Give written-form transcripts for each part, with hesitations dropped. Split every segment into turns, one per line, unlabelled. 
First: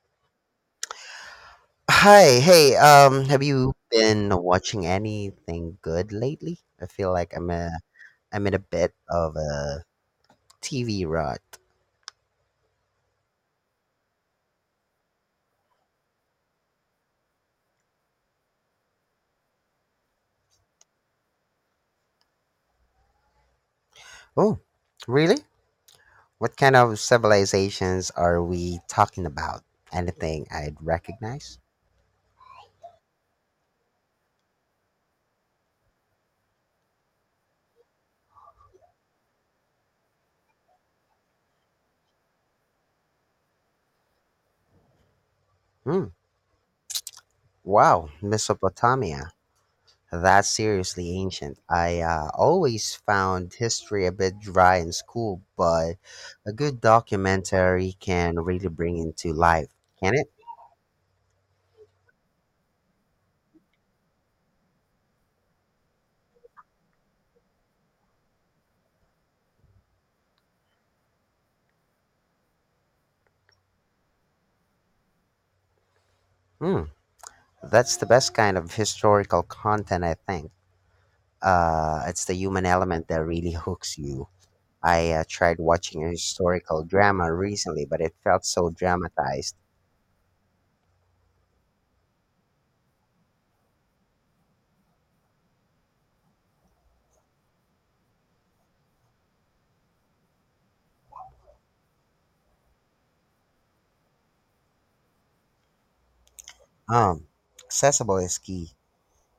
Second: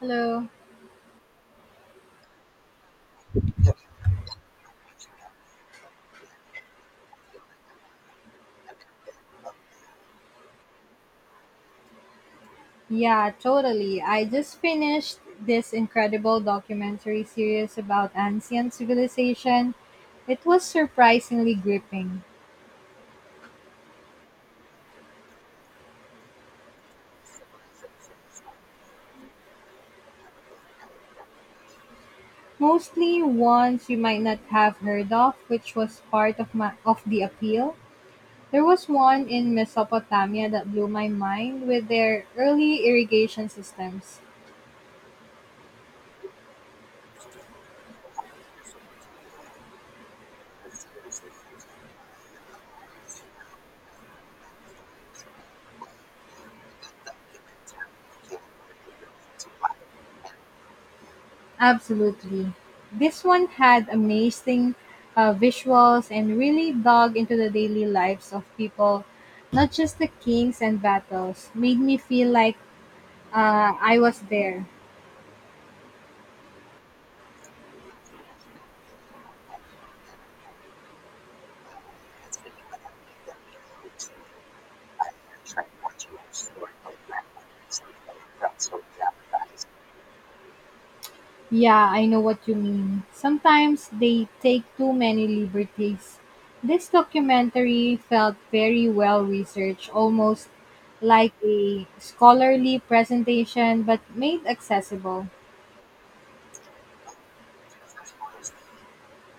Hello.
Hi, hey, have you been watching anything good lately? I feel like I'm in a bit of a TV rut.
Yeah, totally. I just finished this incredible documentary series about ancient civilization. It was surprisingly gripping.
Oh, really? What kind of civilizations are we talking about? Anything I'd recognize?
Mostly ones you might not have heard of, which was part of my of the appeal. There was one in Mesopotamia that blew my mind with their early irrigation systems.
Hmm. Wow, Mesopotamia. That's seriously ancient. I always found history a bit dry in school, but a good documentary can really bring into life, can it?
Absolutely. This one had amazing visuals and really dug into the daily lives of people, not just the kings and battles. Made me feel like I was there.
Hmm, that's the best kind of historical content, I think. It's the human element that really hooks you. I tried watching a historical drama recently, but it felt so dramatized.
Yeah, I know what you mean. Sometimes they take too many liberties. This documentary felt very well researched, almost like a scholarly presentation, but made accessible.
Um, Accessible is key.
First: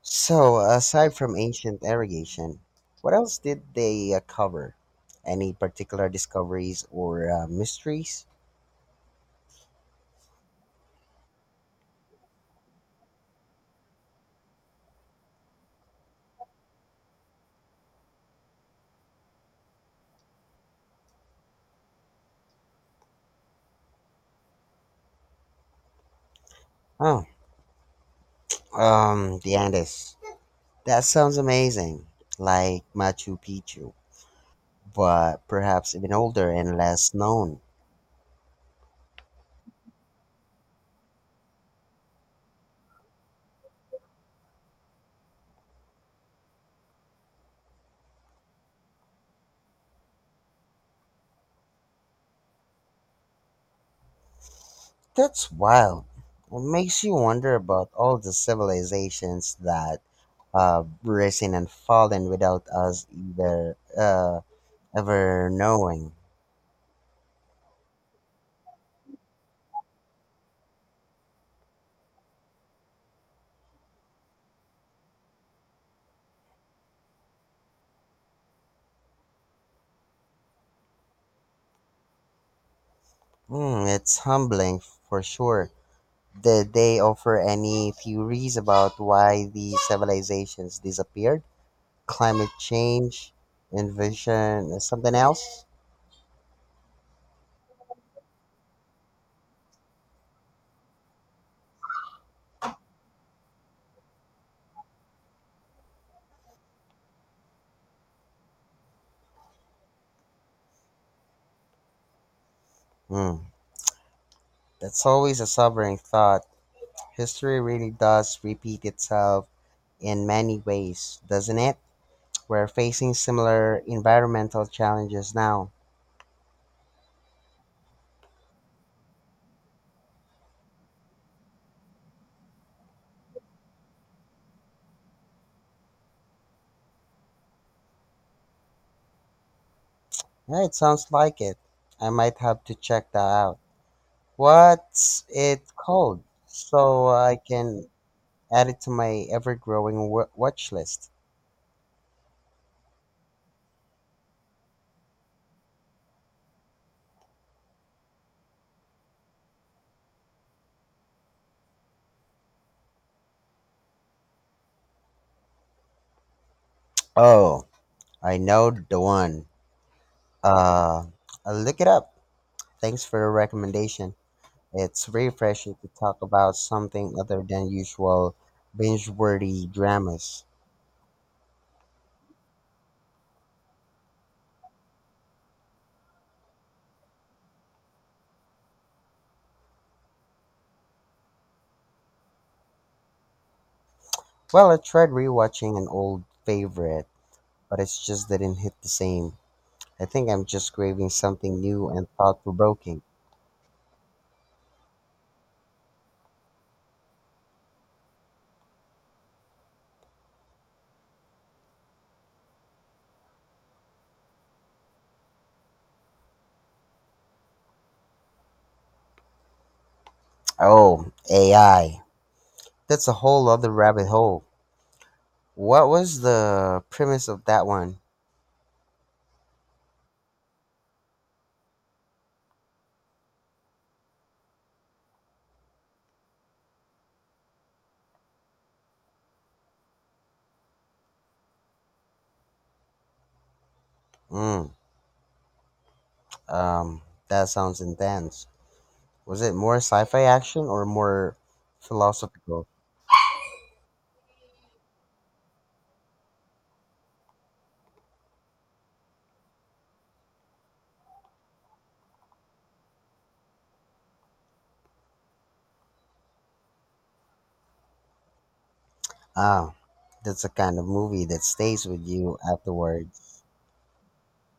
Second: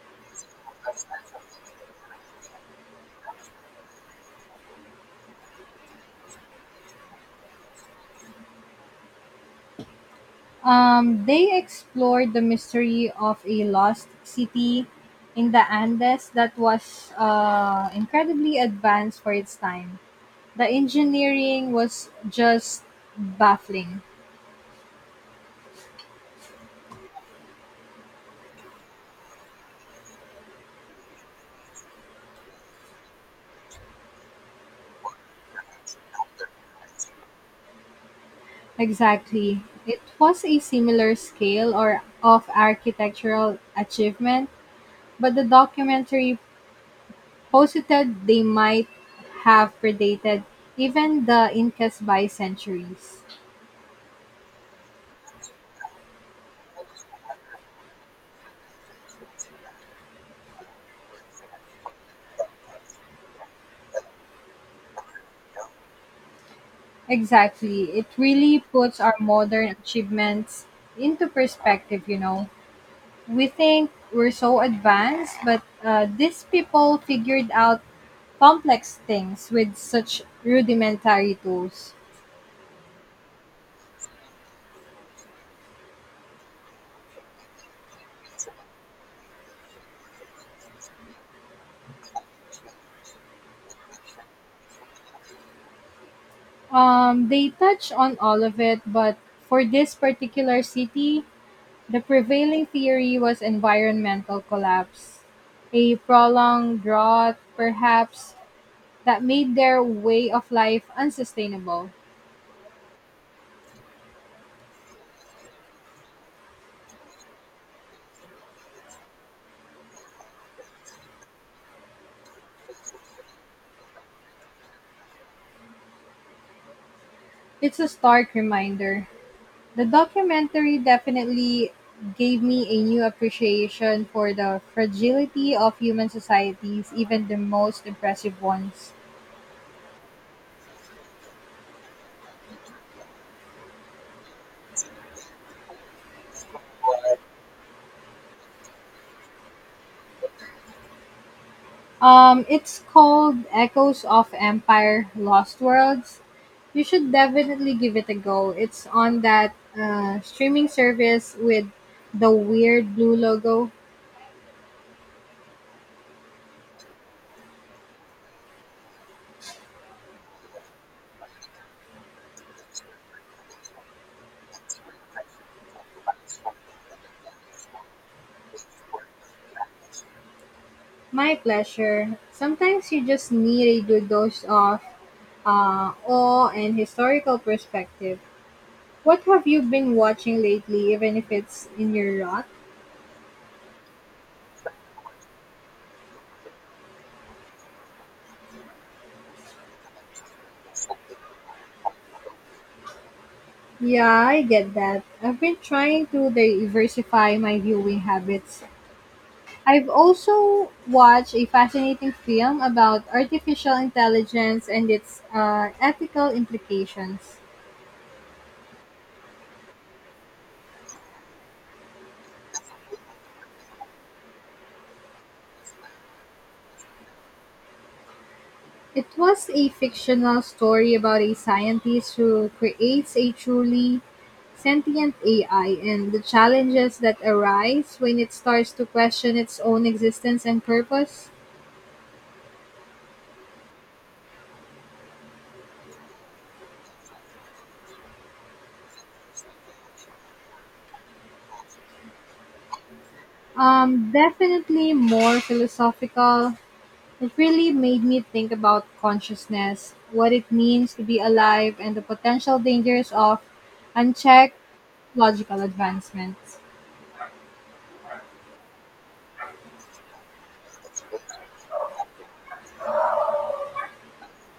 So, aside from ancient irrigation, what else did they cover? Any particular discoveries or mysteries?
They explored the mystery of a lost city in the Andes that was incredibly advanced for its time. The engineering was just baffling.
Oh, the Andes. That sounds amazing. Like Machu Picchu, but perhaps even older and less known.
Exactly. It was a similar scale or of architectural achievement, but the documentary posited they might have predated even the Incas by centuries.
That's wild. It makes you wonder about all the civilizations that have risen and fallen without us either ever knowing.
Exactly. It really puts our modern achievements into perspective, you know. We think we're so advanced, but these people figured out complex things with such rudimentary tools.
Mm, it's humbling for sure. Did they offer any theories about why these civilizations disappeared? Climate change, invasion, something else?
They touch on all of it, but for this particular city, the prevailing theory was environmental collapse. A prolonged drought, perhaps, that made their way of life unsustainable.
Hmm. That's always a sobering thought. History really does repeat itself in many ways, doesn't it? We're facing similar environmental challenges now.
It's a stark reminder. The documentary definitely gave me a new appreciation for the fragility of human societies, even the most impressive ones.
Yeah, it sounds like it. I might have to check that out. What's it called? So I can add it to my ever growing watch list.
It's called Echoes of Empire Lost Worlds. You should definitely give it a go. It's on that streaming service with the weird blue logo.
Oh, I know the one. Uh, I'll look it up. Thanks for the recommendation. It's refreshing to talk about something other than usual binge-worthy dramas.
My pleasure. Sometimes you just need a good dose of awe and historical perspective. What have you been watching lately, even if it's in your lot,
Well, I tried rewatching an old favorite, but it's just didn't hit the same. I think I'm just craving something new and thought-provoking.
Yeah, I get that. I've been trying to diversify my viewing habits. I've also watched a fascinating film about artificial intelligence and its ethical implications.
Oh, AI. That's a whole other rabbit hole. What was the premise of that one?
It was a fictional story about a scientist who creates a truly sentient AI, and the challenges that arise when it starts to question its own existence and purpose.
Mm, um, that sounds intense. Was it more sci-fi action or more philosophical?
Definitely more philosophical. It really made me think about consciousness, what it means to be alive, and the potential dangers of unchecked logical advancements.
Ah, that's the kind of movie that stays with you afterwards.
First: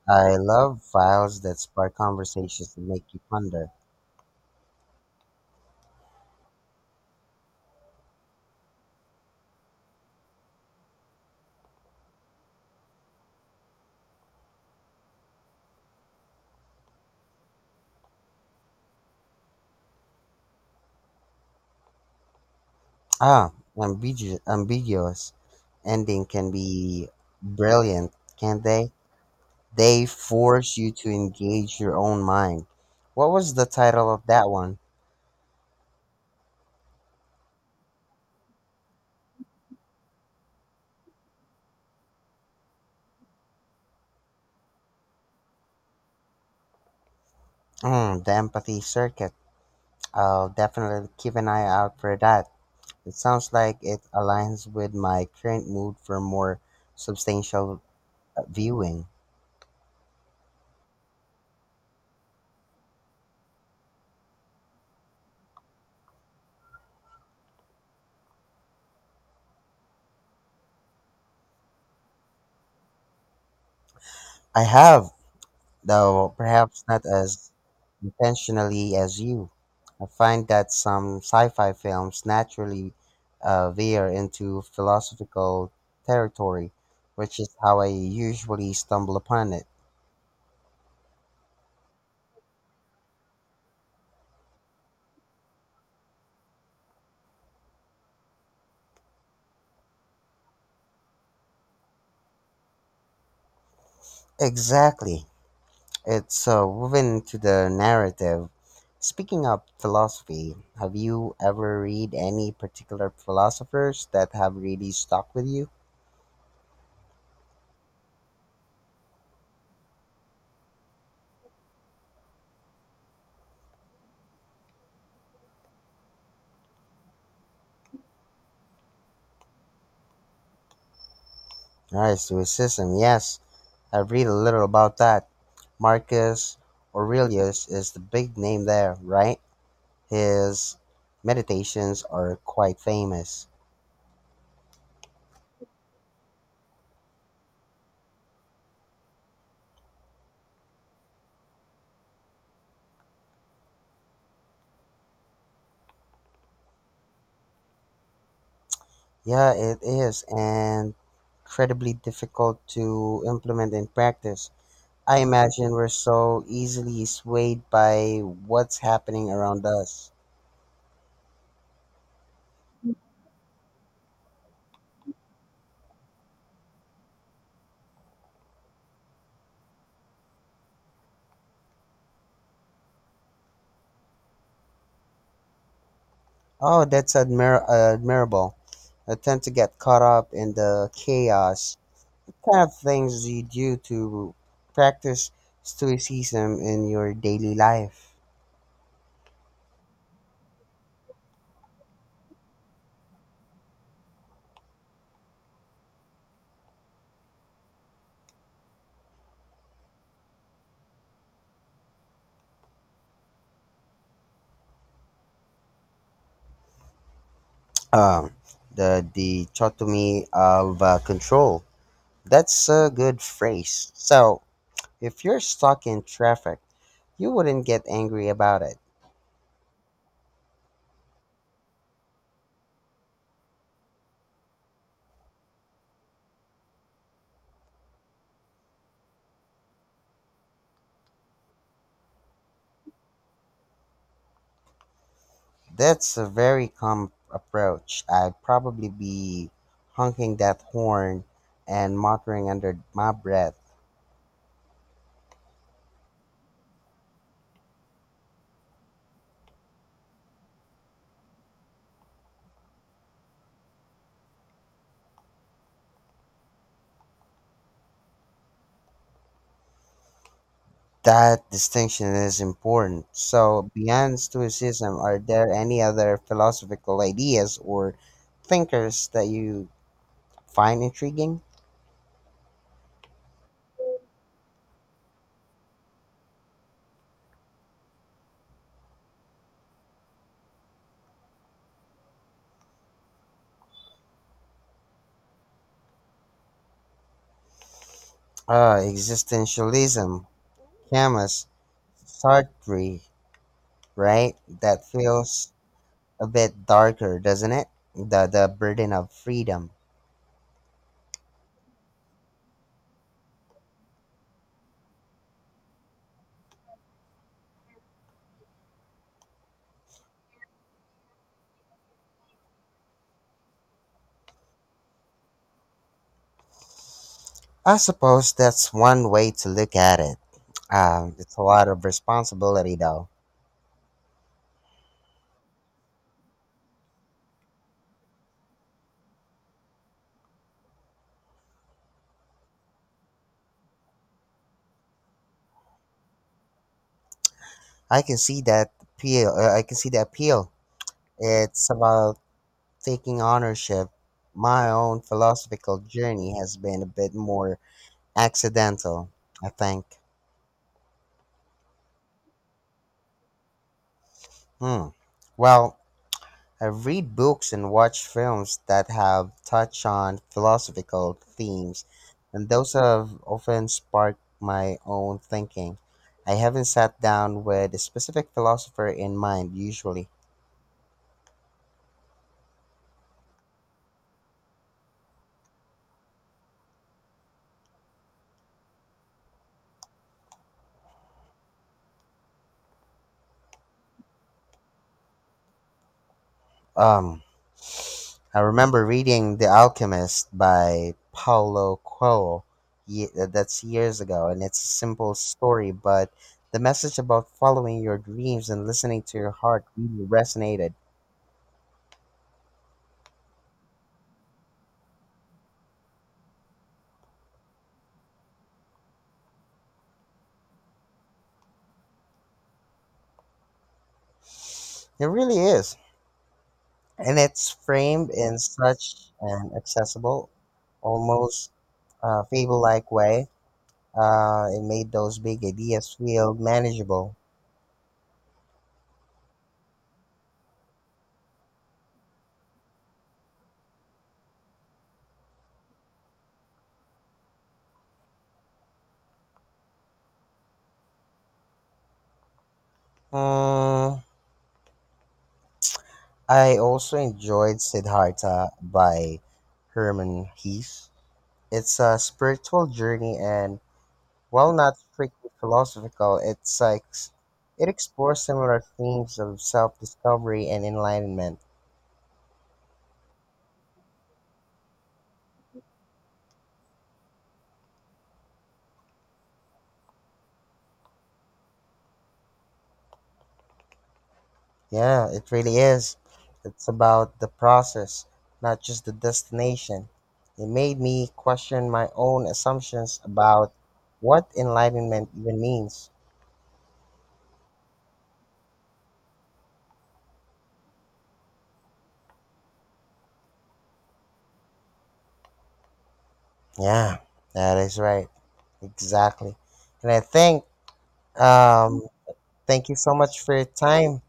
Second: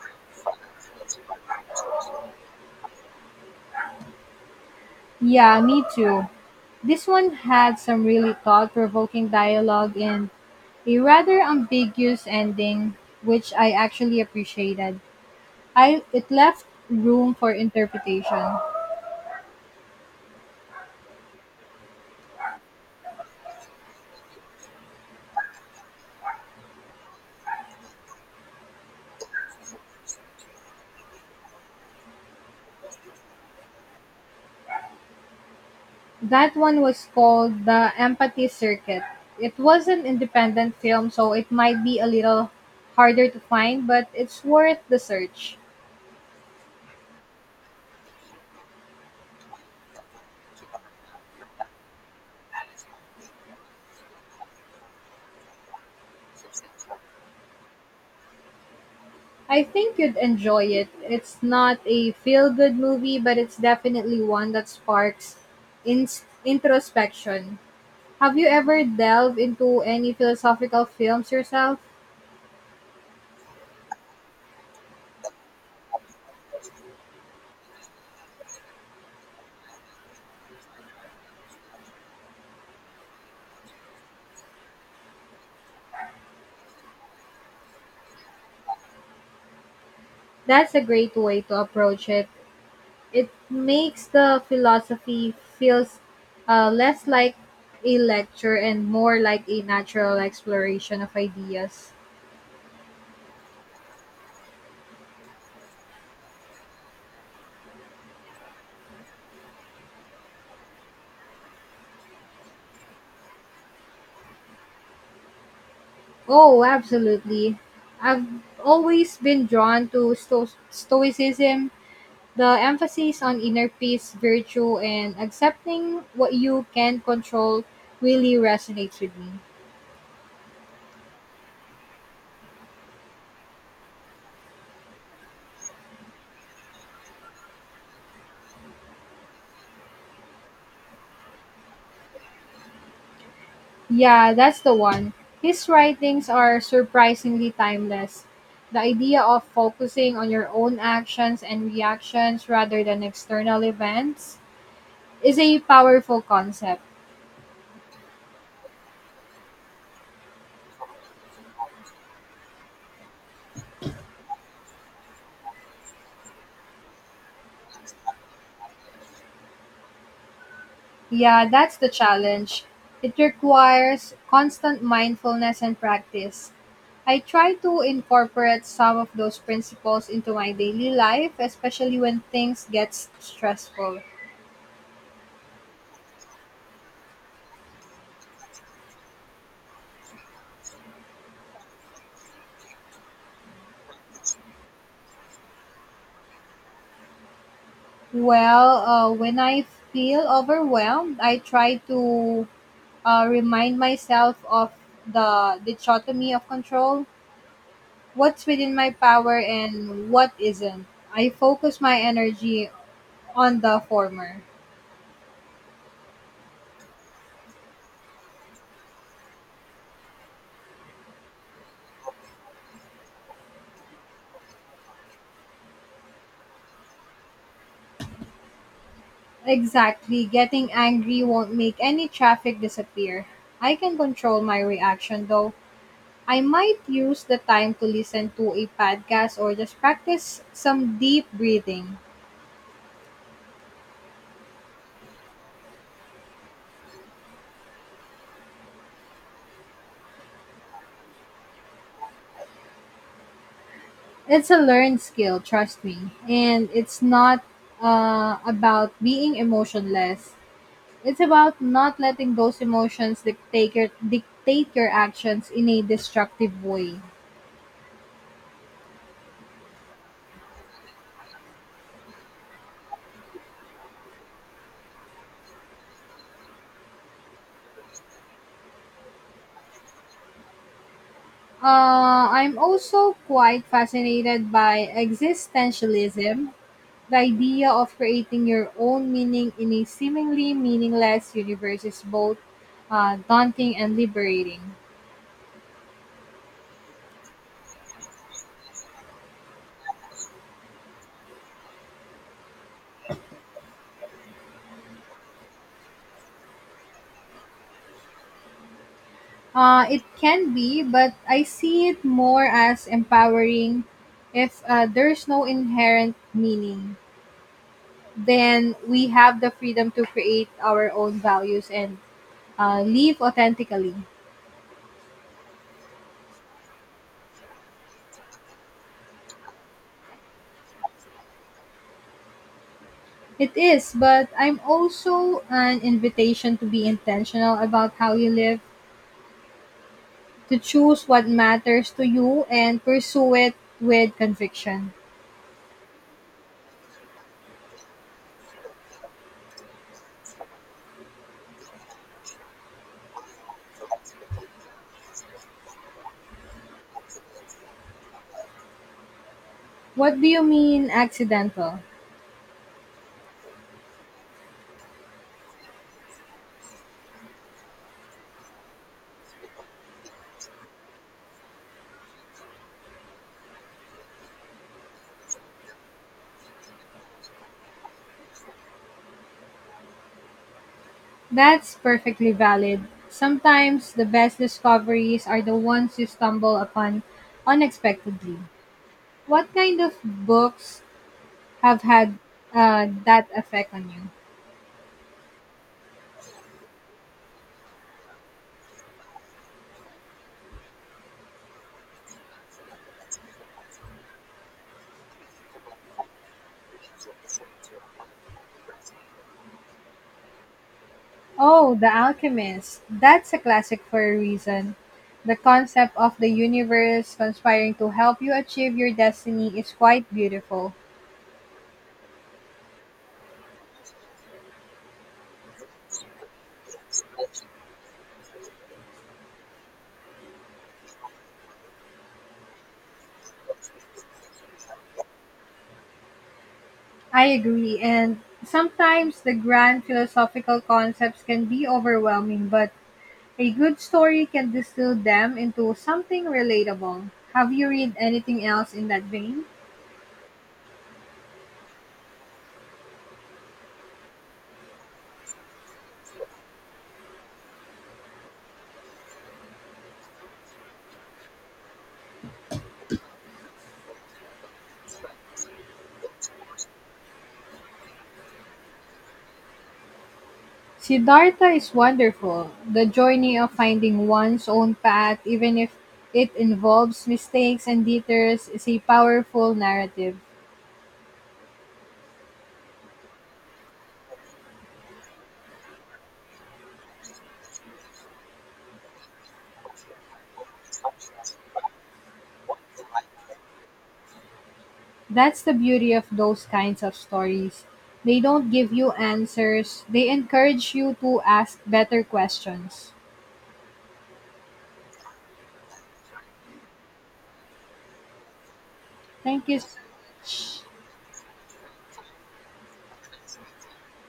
I love files that spark conversations and make you ponder.
Yeah, me too. This one had some really thought provoking dialogue and a rather ambiguous ending, which I actually appreciated. I it left room for interpretation.
Ah, ambiguous ending can be brilliant, can't they? They force you to engage your own mind. What was the title of that one?
That one was called the Empathy Circuit. It was an independent film, so it might be a little harder to find, but it's worth the search.
Mm, the Empathy Circuit. I'll definitely keep an eye out for that. It sounds like it aligns with my current mood for more substantial viewing.
I think you'd enjoy it. It's not a feel good movie, but it's definitely one that sparks ins introspection. Have you ever delved into any philosophical films yourself?
I have, though perhaps not as intentionally as you. I find that some sci fi films naturally veer into philosophical territory, which is how I usually stumble upon it.
That's a great way to approach it. It makes the philosophy feels less like a lecture and more like a natural exploration of ideas.
Exactly. It's woven into the narrative. Speaking of philosophy, have you ever read any particular philosophers that have really stuck with you?
Oh, absolutely. I've always been drawn to Stoicism, the emphasis on inner peace, virtue, and accepting what you can control really resonates with me.
Right, Stoicism, yes. I've read a little about that. Marcus Aurelius is the big name there, right? His meditations are quite famous.
Yeah, that's the one. His writings are surprisingly timeless. The idea of focusing on your own actions and reactions rather than external events is a powerful concept.
Yeah, it is and incredibly difficult to implement in practice. I imagine we're so easily swayed by what's happening around us.
Yeah, that's the challenge. It requires constant mindfulness and practice. I try to incorporate some of those principles into my daily life, especially when things get stressful.
Oh, that's admirable. I tend to get caught up in the chaos. What kind of things do you do to practice stoicism in your daily life?
Well, when I feel overwhelmed, I try to remind myself of the dichotomy of control, what's within my power and what isn't. I focus my energy on the former.
Um, the dichotomy of control. That's a good phrase. So, if you're stuck in traffic, you wouldn't get angry about it.
Exactly, getting angry won't make any traffic disappear. I can control my reaction though. I might use the time to listen to a podcast or just practice some deep breathing.
That's a very calm approach. I'd probably be honking that horn and muttering under my breath.
It's a learned skill, trust me. And it's not about being emotionless. It's about not letting those emotions dictate your actions in a destructive way.
That distinction is important. So, beyond Stoicism, are there any other philosophical ideas or thinkers that you find intriguing?
I'm also quite fascinated by existentialism, the idea of creating your own meaning in a seemingly meaningless universe is both daunting and liberating.
Existentialism, Camus, Sartre, right? That feels a bit darker, doesn't it? The burden of freedom.
It can be, but I see it more as empowering. If there's no inherent meaning, then we have the freedom to create our own values and live authentically.
I suppose that's one way to look at it. It's a lot of responsibility, though.
It is, but I'm also an invitation to be intentional about how you live, to choose what matters to you and pursue it with conviction.
I can see that appeal. I can see the appeal. It's about taking ownership, my own philosophical journey has been a bit more accidental, I think.
What do you mean accidental?
Hmm. Well, I read books and watch films that have touched on philosophical themes, and those have often sparked my own thinking. I haven't sat down with a specific philosopher in mind usually.
That's perfectly valid. Sometimes the best discoveries are the ones you stumble upon unexpectedly. What kind of books have had that effect on you?
Um, I remember reading The Alchemist by Paulo Coelho. That's years ago, and it's a simple story, but the message about following your dreams and listening to your heart really resonated.
Oh, The Alchemist. That's a classic for a reason. The concept of the universe conspiring to help you achieve your destiny is quite beautiful.
It really is, and it's framed in such an accessible, almost fable-like way. It made those big ideas feel manageable.
I agree, and sometimes the grand philosophical concepts can be overwhelming, but a good story can distill them into something relatable. Have you read anything else in that vein?
Mm, I also enjoyed Siddhartha by Herman Hesse. It's a spiritual journey and while not strictly philosophical, it's like it explores similar themes of self-discovery and enlightenment.
Siddhartha is wonderful. The journey of finding one's own path, even if it involves mistakes and detours, is a powerful narrative.
Yeah, it really is. It's about the process, not just the destination. It made me question my own assumptions about what enlightenment even
That's the
means.
beauty of those kinds of stories. They don't give you answers, they encourage you to ask better questions.
Yeah, that is right. Exactly.
Thank you so
And I think,
much.
um, thank you so much for your time.